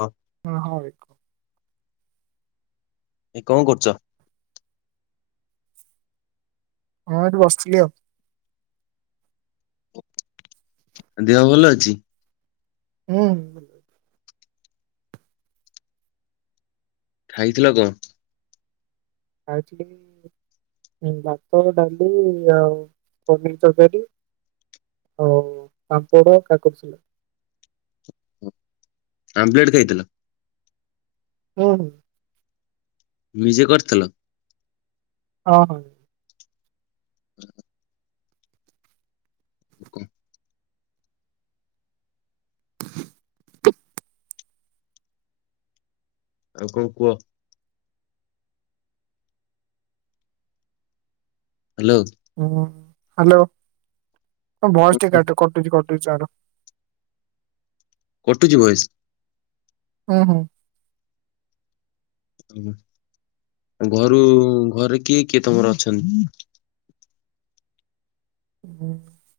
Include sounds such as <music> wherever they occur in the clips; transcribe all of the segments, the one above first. ହଁ। ହଁ- ହଁ ବେ। ଏ କଣ କରୁଛ? ହଁ ଏଇଠି ବସିଥିଲି ଆଉ। ଦେହ ଭଲ ଅଛି? ହୁଁ। ଖାଇଥିଲ କଣ? ଖାଇଥିଲି ଭାତ, ଡାଲି ଆଉ ପନିର ତରକାରୀ। ଆଉ ପାମ୍ପଡ, କାକୁଡ଼ି ସାଲାଡ୍। ଆମ୍ବଲେଟ୍ ଖାଇଥିଲ। ହୁଁ-ହୁଁ। ନିଜେ କରିଥିଲ? ହଁ। ଆଉ କଣ କୁହ? ହ୍ୟାଲୋ। ହୁଁ ହ୍ୟାଲୋ ଭଏସ୍ ଟିକେ କାଟୁ କଟୁଛି କଟୁଛି ଆର। କଟୁଚି ଭଏସ୍। ହଁ, ହଁ। <unintelligible> ଓ ଘରୁ ଘରେ କିଏ କିଏ ତୋମର ଅଛନ୍? ଗୁଁ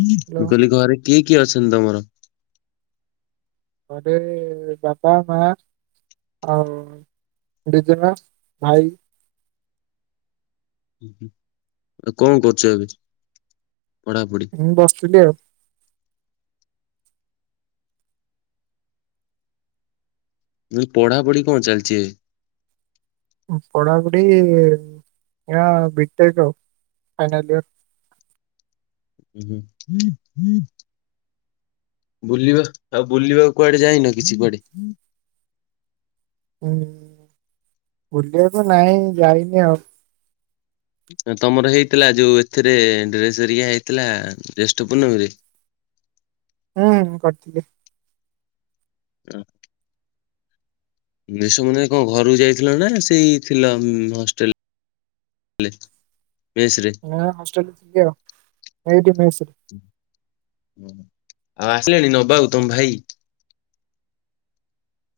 ମୁଁ କହିଲି ଘରେ କିଏ କିଏ ଅଛନ୍ତି ତୋମର? ଘରେ ବାପା, ମା ଆଉ ଜେଜେମା, ଭାଇ। ଉଁ, ହୁଁ, ଆଉ କଣ କରୁଛ ଏବେ ପଢାପଢି? ମୁଁ ବସିଥିଲି ଆଉ। ନାଇ ପଢାପଢି କଣ ଚାଲିଚି ଏ? ଓ ପଢ଼ାପୁଢ଼ି ଏଆ ବିଟେକ୍ ଫାଇନାଲିୟର୍। ଉଁ, ହୁଁ। ବୁଲିବା ଆଉ ବୁଲିବା କୁଆଡେ ଯାଇନ କିଛି କୁଆଡେ? ହୁଁ, ବୁଲିବାକୁ ନାଇଁ ଯାଇନି ଆଉ। ତୋମର ହେଇଥିଲା ଯୋଉ ଏଥିରେ ଡ୍ରେସ୍ ହେରିକା ହେଇଥିଲା ଜ୍ୟେଷ୍ଠ ପୂର୍ଣ୍ଣମୀରେ? ହଁ, ହଁ କରଥିଲି। ଆ, ଜ୍ୟେଷ୍ଠ ପୂର୍ଣ୍ଣିମାରେ କଣ ଘରକୁ ଯାଇଥିଲ ନା ସେଇ ଥିଲ ଉଁ, ହଷ୍ଟେଲ୍ ଲେ, ମେସ୍ ରେ ନା ହଷ୍ଟେଲ୍ ଯିବି ଆଉ ଏଇଠି ମେସ୍ ରେ। ଓହୋ ଆଉ ଆସିଲେଣି ନବାକୁ ତୋମ ଭାଇ?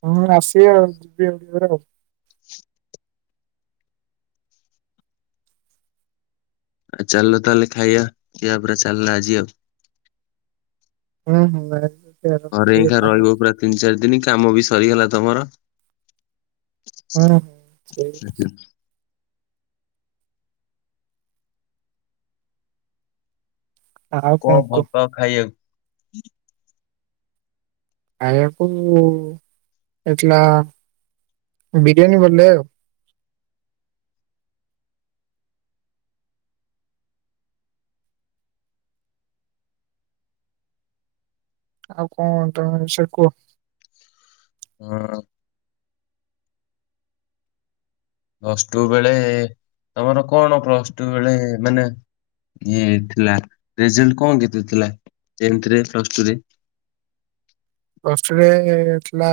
ହଁ ଆସିବେ ଆଉ ଯିବି ଆଉ ଟିକେ ପରେ ଆଉ। ଆଉ ଚାଲୁନ ତାହେଲେ ଖାଇବା ପିଇବା ପୁରା ଚାଲିଲା ଆଜି ଆଉ। ଅଁ, ହଁ <unintelligible> ଘରେ ଏକା ରହିବ ପୁରା ତିନି ଚାରି ଦିନ କାମ ବି ସରିଗଲା ତୋମର। ହଁ, ହଁ <unintelligible> ଆଉ କଣ ଭଲ କୁହ ପାଅ ଖାଇବାକୁ? ଖାଇଆକୁ ଏ ଛିଲା ବିରିୟାନୀ ଭଲ ଲାଗେ ଆଉ। ଆଉ କଣ ତୋମ ର ସେ କୁଅ। ହଁ। ପ୍ଲସ୍ ଟୁ ବେଳେ ତୋମର କଣ ପ୍ଲସ୍ ଟୁ ବେଳେ ମାନେ ଏଁ ଥିଲା ରେଜଲ୍ଟ କଣ କେତେ ଥିଲା ଟେନ୍ଥ ରେ ପ୍ଲସ୍ ଟୁ ରେ? ପ୍ଲସ୍ ଟୁ ରେ ଥିଲା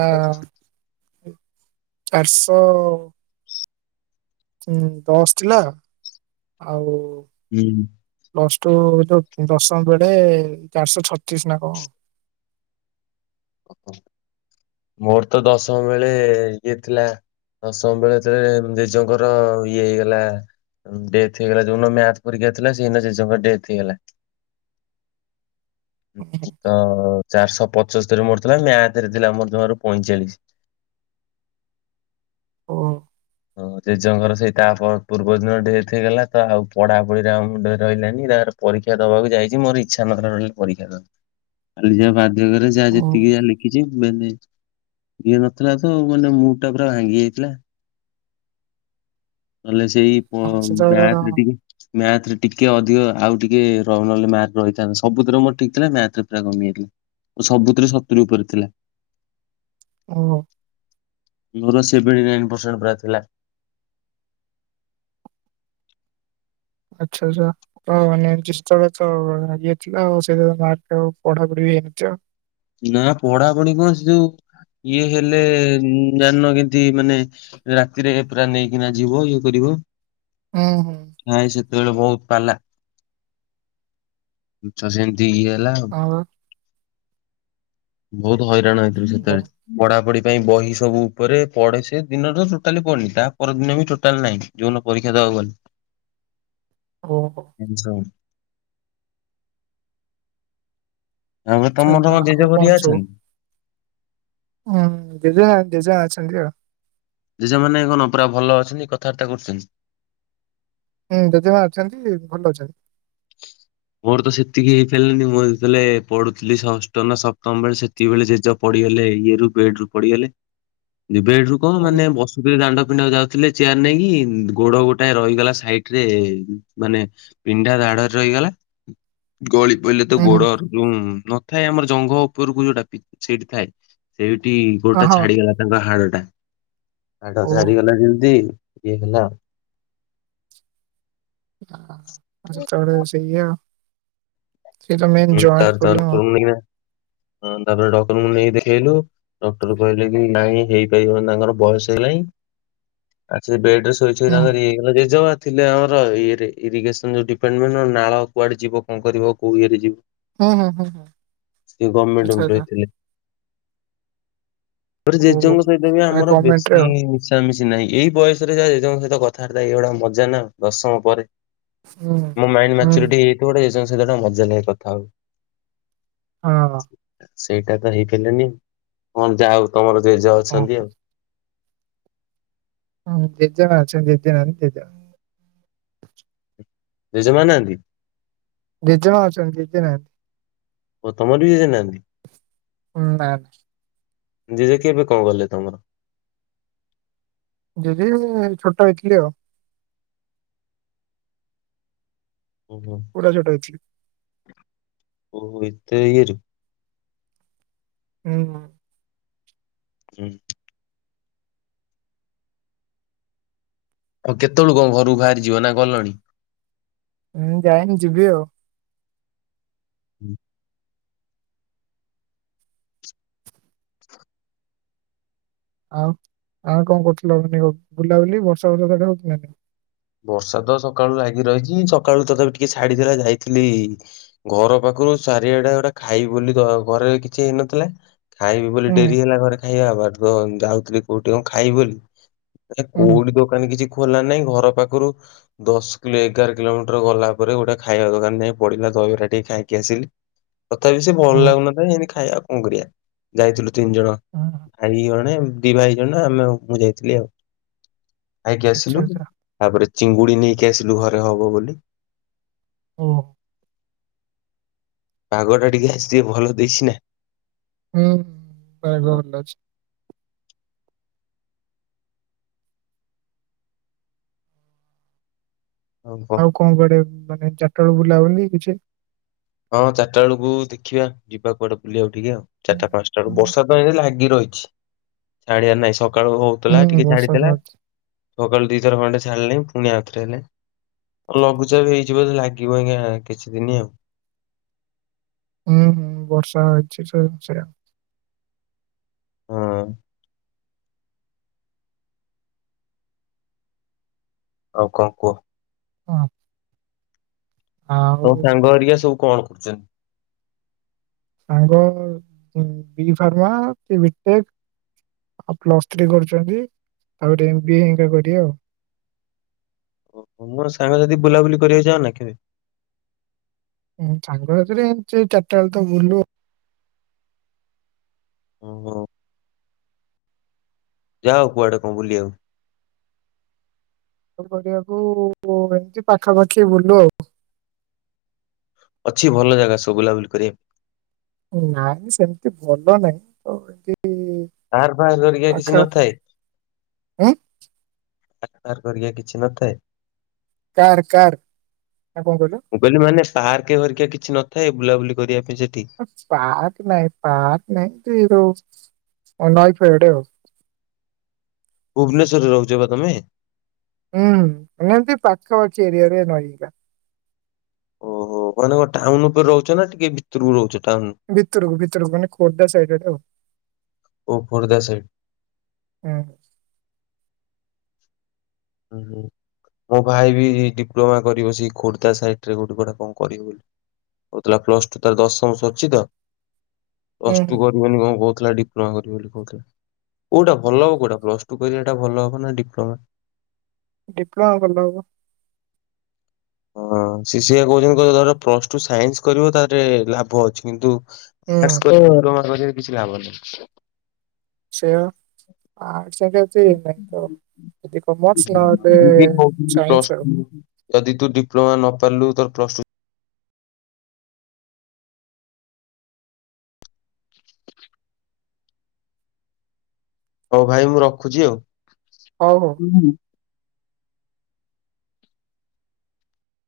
ଚାରଶଅ ହୁଁ, ଦଶ ଥିଲା, ଆଉ ହୁଁ। ପ୍ଲସ୍ ଟୁ ଯୋଉ ଉଁ, ଦଶମ ବେଳେ ଚାରଶହ ଛତିଶ ନା କଣ। <inaudible> ମୋର ତ ଦଶମ ବେଳେ ଇଏ ଥିଲା ଦଶମ ବେଳେ ଚେ-ଉଁ, ଜେଜେଙ୍କର ଇଏ ହେଇଗଲା ଅଁ, ଡେଥ୍ ହେଇଗଲା ଯୋଉନ ମ୍ୟାଥ୍ ପରୀକ୍ଷା ଥିଲା ସେଇନ ଜେଜେଙ୍କ ଡେଥ୍ ହେଇଗଲା। ତ ଚାରଶହ ପଚସ୍ତରୀ ମୋର ଥିଲା ମ୍ୟାଥ୍ ରେ ଥିଲା ମୋର ଜମାରୁ ପଇଁଚାଳିଶ। ଓହୋ! ହଁ ଜେଜେଙ୍କର ସେଇ ତା ପ-ପୂର୍ବ ଦିନ ଡେଥ୍ ହେଇଗଲା ତ ଆଉ ପଢା ପଢିରେ ଆଉ ମୁଣ୍ଡ ରହିଲାନି ତାର ପରୀକ୍ଷା ଦବାକୁ ଯାଇଚି ମୋର ଇଚ୍ଛା ନଥିଲା ଟୋଟାଲ। ପରୀକ୍ଷା ଦବାକୁ। ଖାଲି ଯାହା ବାଧ୍ୟକରେ ଯାହା ଯେତିକି ଓ ଯାହା ଲେଖିଚି ମେନେ ଇଏ ନଥିଲା ତ ମାନେ ମୁ ଟା ପୁରା ଭାଙ୍ଗି ଯାଇଥିଲା। ନହେଲେ ସେଇ ସେତେବେଳେ ପ-ମ୍ୟାଥ୍ ରେ ଟିକେ ମ୍ୟାଥ୍ ରେ ଟିକେ ଅଧିକ ଆଉ ଟିକେ ର-ନହଲେ ମାର୍କ ରହିଥାନ୍ତା। ସବୁଥିରେ ମୋର ଠିକ୍ ଥିଲା ମ୍ୟାଥ୍ ରେ ପୁରା କମିଯାଇଥିଲା। ଓ ସବୁଥିରେ ସତୁୁରି ଉପରେ ଥିଲା। ଏ ମୋ ମୋର ସେଭେଣ୍ଟି ନାଇନ୍ ପରସେଣ୍ଟ ପ୍ରାଏ ଥିଲା। ଆଛା ଜା ଅ ମାନେ <unintelligible> ଇଏଥିଲା, ଆଉ ସେ ମା ଆଉ ପଢାପୁଢି ହେଇନଥିଅ। ନା ପଢାପଢି କଣ ସେ ଯୋଉ, ଇଏ ହେଲେ ଜାଣନ, କେନ୍ତି ମାନେ ରାତିରେ ପୁରା ନେଇକିନା ଯିବ, ଇଏ କରିବ। ଉଁ ହୁଁ। ନାଇ ସେତେବେଳେ ବହୁତ ପାଲା। ଛୁଆ ସେମିତି ଇଏ ହେଲା। ଆଉ ହ ବା। ବହୁତ ହଇରାଣ ହେଇଥିଲୁ ବା। ସେତେବେଳେ। ପଢ଼ାପଢ଼ି ପାଇଁ ବହି ସବୁ ଉପରେ। ପଢ଼େ ସେ ଦିନତ ଟୁଟାଲି ପଡ଼ନି ତା ପରଦିନ ବି ଟୋଟାଲ ନାହିଁ। ଯଉ ନ ପରୀକ୍ଷା ଦବାକୁ ଗଲି। ଓହୋ! <inaudible> ତାପରେ ଆଛା, ତମର କଣ ଜେଜେ ଆଉ କଣ ଘରିକା ସବୁ? ଅଛନ୍ତି? ହୁଁ, ଜେଜା ଜେଜା ଅଛନ୍ତି ଆଉ। ଜେଜା ମାନେ କନ ପୁରା ଭଲ ଅଛନ୍ତି, କଥାବାର୍ତ୍ତା କରୁଛନ୍ତି? ହୁଁ, ଜେଜେମା ଅଛନ୍ତି, ଭଲ ଅଛନ୍ତି। ମୋର ତ ସେତିକି ହେଇଥିଲାନି। ମୁଁ ଯେତେଲେ ପଢୁଥିଲି ଷଷ୍ଠ ନା ସପ୍ତମ ବଳେ ସେ ତିକିବେଳେ ଜେଜ ପଡିଗଲେ ଇଏ ରୁ, ବେଡ଼ ରୁ ପଡିଗଲେ। ବେଡ ରୁ କଣ ହଉ ମାନେ ହଉ ବସ ଦାଣ୍ଡ ଫିଣ୍ଡାକୁ ଯାଉଥିଲେ ଚେୟାର ନେଇକି, ଗୋଡ ଗୋଟାଏ ରହିଗଲା ସାଇଟରେ, ମାନେ ପିଣ୍ଡା ଦାଢ଼ରେ ରହିଗଲା। ଗଳି ପଇଲେ ତ ହୁଁ ହୁଁ ଗୋଡରେ ଯଉଁ ନଥାଏ, ଆମର ଜଙ୍ଘ ଉପରକୁ ଯୋଉଟା ପି, ସେଇଠି ଥାଏ। ସେଇଠି ହଁ ଗୋଡ଼ଟା ହଁ ଛାଡିଗଲା। ତାଙ୍କ ହାଡ଼ଟା, ହାଡ଼ ଓହୋ। ଛାରିଗଲା ଯେମତି ଇଏ ହେଲା ଆଉ। ଆ ସେତେଳେ ସେଇୟା। ସେଇ ତ ମେନ୍ ହୁଁ ତାପରେ ଜଏଣ୍ଟ ତାଙ୍କ ପୋବ୍ଲେମ ଆଉ। ଡକ୍ଟରଙ୍କୁ ନେଇକିନା ହଁ, ତା'ପରେ ଡକରଙ୍କୁ ନେଇ ଦେଖେଇଲୁ। ଡକ୍ଟର କହିଲେ କି ନାଇଁ ହେଇପାରିବନି। ତାଙ୍କର ବୟସ ହେଇଗଲାଇଁ। ଆ ସେ ବେଡ଼ ଏ ଶୋଇ ଶୋଇ ହୁଁ ହୁଁ ତାଙ୍କର ଇଏ ହେଇଗଲା। ଜେଜେମା ଥିଲେ ଆମର ଇଏରେ, ଇରିଗେସନ୍ ଯୋଉ ଡିପାର୍ଟମେଣ୍ଟ ନୁହଁ, ନାଳ କୁଆଡେ ଯିବ, କଣ କରିବ, କୋଉ ଇଏରେ ଯିବ? ହୁଁ ହୁଁ ହୁଁ ହୁଁ ସେ ଗଭର୍ମେଣ୍ଟ ଆଚ୍ଛା ଆଚ୍ଛା ଏମ୍ପ୍ଲଇ ଥିଲେ। ପରେ, ଓହୋ ଜେଜେଙ୍କ ସହିତ ବି ଆମର ଗମେଣ୍ଟରେ ଆଉ। ବେଶୀ-ଇ ମିଶି ମିଶି ନାହିଁ। ଏଇ ବୟସରେ ଯାହା ଜେଜଙ୍କ ସହିତ କଥାଆର୍ତ୍ତା ଏଇଗୁଡା ମଜା ନା ଆଉ ଦଶମ ପରେ ହୁଁ ମୋ ମାଇଣ୍ଡ ହୁଁ ମାଚୁରିଟି ହେଇଥିବ, ଗୋଟେ ଜେଜଙ୍କ ସହିତ ଟେ ମଜା ନାଗେ କଥା ହାଉ। ହଁ। ସେଇଟା ତ ହେଇପାଇଲାନି ଆଉ। ଅଁ, ଯାହା ହଉ ତମର ଜେଜ ଅଛନ୍ତି ଓହୋ। ଆଉ। ହୁଁ, ଦି ଜଣ ଅଛନ୍ତି। ଦି ଜଣ ଦି ଜଣ। ଜେଜେମା ନାହାଁନ୍ତି? ଜେଜେ ମା ଅଛନି। ଜେଜେ ନାହାଁନ୍ତି। ଓ ତମର ବି ଜେଜେ ନାହାଁନ୍ତି? ଉଁ ନାହାଁନ୍ତି। ଜଜେ କେବେ କଣ ଗଲେ ତମର? ଜେଜେ-ଏ ଛୋଟ ହେଇଥିଲି ଆଉ। ଉ ହୁଁ। ପୁରା ଛୋଟ ହେଇଥିଲି। ଓ, ଏତେ ଇଏ ରେ। ହୁଁ, ଅ। ହୁଁ। ଆଉ, କେତେବେଳୁ କଣ ଘରୁ ବାହାରି ଯିବ ନା ଗଲଣି? ହୁଁ, ଯାଇନି, ଯିବି ଆଉ। ହୁଁ। ଆଉ ଆଉ କଣ କରୁଥିଲ ବୁଲାବୁଲି ବର୍ଷା ବର୍ଷା ସେଟେ ହଉଥିଲା <unintelligible> ବର୍ଷା ତ ସକାଳୁ ଲାଗି ରହିଚି ସକାଳୁ ତ ତଥାପି ଟିକେ ଛାଡିଥିଲା ଯାଇଥିଲି ଘର ପାଖରୁ ଚାରିଆଡା ଗୋଟା ଖାଇ ବୋଲି <unintelligible> ଘରେ କିଛି ହେଇନଥିଲା। ଖାଇବି ବୋଲି ହୁଁ ଡେରି ହେଲା ଘରେ ଖାଇବା ଭାତ ତ ଯାଉଥିଲି କୋଉଠି କ ଖାଇବି ବୋଲି। ଏ ହୁଁ କୋଉଠି ଦୋକାନ କିଛି ଖୋଲା ନାଇଁ ଘର ପାଖରୁ ଦଶ କିଲୋ ଏଗାର କିଲୋମିଟର ଗଲା ପରେ ଗୋଟେ ଖାଇବା ଦୋକାନ ଯାଇଁ ପଡିଲା ଦହିବରା ଟିକେ ଖାଇକି ଆସିଲି। ତଥାପି ସେ ଭଲ ଓହୋ ଲାଗୁନଥାଏ ଏତି ଖାଇବାଉ କଣ କରିବା ଯାଇଥିଲୁ ତିନି ଜଣ। ହଁ ହ। ଭାଇ ଜଣେ ଦି ଭାଇ ଜଣ ଆମେ ମୁଁ ଯାଇଥିଲି ଆଉ ଆଇକି ଆଚ୍ଛା ଆସିଲୁ। ଆଚ୍ଛା ତାପରେ ଚିଙ୍ଗୁଡି ନେଇକି ଆସିଲୁ ଘରେ ହବ ବୋଲି। ହ। ପାଗ ଟା ଟିକେ ଆଜି ଟିକେ ଭଲ ଦେଇଛି ନା। ହୁଁ ପାଗ ଭଲ ଅଛି। ଓହୋ। ଆଉ କଣ କୁଡେ ମାନେ ଚାରିଟା ବେଳେ ବୁଲା ବୁଲି କିଛି ହଁ ଚାରଟା ବେଳକୁ ଦେଖିବା ଯିବା କୁଆଡେ ବୁଲିବାକୁ ଟିକେ ଆଉ ଚିଟା ପାଞ୍ଚଟା ବେ ବର୍ଷା ତ ଲାଗ ରହିଚି ଛାଡିବାର ନାହିଁ ସକାଳୁ ହୋଉଥିଲା ହୁଁ ଟିକେ ବର୍ଷା ତ ଛାଡିଥିଲା। ଅଛି ସକାଳୁ ଦିଥର ଖଣ୍ଡେ ଛାଡିଲଣି ପୁଣି ହାତ <unintelligible> ଲଘୁଚାପ ହେଇଯିବ ଲାଗିବ ଗାଁ କିଛି ଦିନି ଆଉ। ହୁଁ ହୁଁ ବର୍ଷା ହେଇଚି ସେ ସେଇ ହଁ। ଆଉ କଣ କୁହ? ହଁ। ଆଉ ତମ ସାଙ୍ଗ ହେରିକା ସବୁ କଣ କରୁଚନ୍ତି? ସାଙ୍ଗ ବି ଫାର୍ମା କି ବିଟେକ୍ ଆଉ ପ୍ଲସ୍ ଥ୍ରୀ କରୁଛନ୍ତି ତାପରେ ଏମ ବି ଏ <unintelligible> ଓହୋ ମୋର ସାଙ୍ଗ ଯଦି ବୁଲାବୁଲି କରିବାକୁ ଚା <unintelligible> ସାଙ୍ଗ ସାଥିରେ ସେ ଚାରିଟା ବେଳେ ତ ବୁଲୁ ଆଉ। ଓହୋ। ଯାଉ କୁଆଡେ କଣ ବୁଲି ଆଉ। ପରିଆକୁ ଏମିତି ପାଖାପାଖି ବୁଲୁ ଆଉ ଅଛି ଭଲ ଜାଗା ସବୁ ବୁଲାବୁଲି କରି। ନାଇଁ ସେମିତି ଭଲ ନାଇଁ ତ ଏତି କାର ଫାର ହାରିକା କିଛି ନଥାଏ। ଉଁ କାର ଫାର ହରିକା କିଛି ନଥାଏ। କାର୍ କାର୍ ଆଉ କଣ କହିଲ? ମୁଁ କହିଲି ମାନେ ସାର୍କ ହରିକା କିଛି ନ ଥାଏ, ବୁଲାବୁଲି କରିବା ପାଇଁ ସେଠି? ପାହାଚ ନାଇଁ ପାକ୍ ନାଇଁ ତୁଇ <unintelligible> ଭୁବନେଶ୍ଵରରେ ରହୁଚ ପା ତମେ? ହୁଁ ଏମି <unintelligible> ତି ପାଖା ପାଖି ଏରିଆ ରେ <unintelligible> ଓହୋ ମାନେ କଣ ଟାଉନ ଉପରେ ରହୁଚ ନା ଟିକେ ଭିତୁରୁକୁ ରହୁଚ ଟାଉନ ଭିତରୁକୁ ଭିତରୁକୁ ମାନେ ଖୋର୍ଦ୍ଧା ସାଇଡ ଆଟେ ଆଉ। ଓ ଖୋର୍ଦ୍ଧା ସାଇଡ? ହଁ। ଉ ହୁଁ। ମୋ ଭାଇ ବି ଡିପ୍ଲୋମା କରିବ ସେଇ ଖୋର୍ଦ୍ଧା ସାଇଟ ରେ ଗୋଟେ ଗୁଟେ କଣ କରି <unintelligible> ହେଲା ପ୍ଲସ ଟୁ ତାର ଦଶମ ସରିଚି ତ। ହୁଁ ପସ୍ ଟୁ କରିବେନି କଣ କହୁଥିଲା ଡିପ୍ଲୋମା କରିବି ବୋଲି କହୁଥିଲା। କୋଉଟା ଭଲ ହୁଁ ହବ କୋଉଟା ପ୍ଲସ ଟୁ କହିଲେ ଏଟା ଭଲ ହବ ନା ଡିପ୍ଲୋମା? ଡିପ୍ଲୋମା କଲେ ହବ। ହଁ ସେ ସେଇଆ କହୁଚନ୍ତିି ଧର ପ୍ଲସ ଟୁ ସାଇନ୍ସ କରିବ ତାରେ ଲାଭ ଅଛି କିନ୍ତୁ ହୁଁ ଆର୍ଟ୍ସ <unintelligible> କିଛି ଲାଭ ନାହିଁ। ସେୟା ଆର୍ଟ୍ସ <unintelligible> ପ ହୁଁ। ଯଦି କମର୍ସ ନହେଲେ ପ୍ଲସ ସାଇନ୍ସ ଆଉ। ଟୁ ଯଦି ତୁ ଡିପ୍ଲୋମା ନ ପାରିଲୁ ତ ପ୍ଲସ ଟୁ <inaudible> ହଉ ଭାଇ ମୁଁ ରଖୁଛି ଆଉ। ହଉ‍‌ ହଉ। ଉ ହୁଁ ହୁଁ।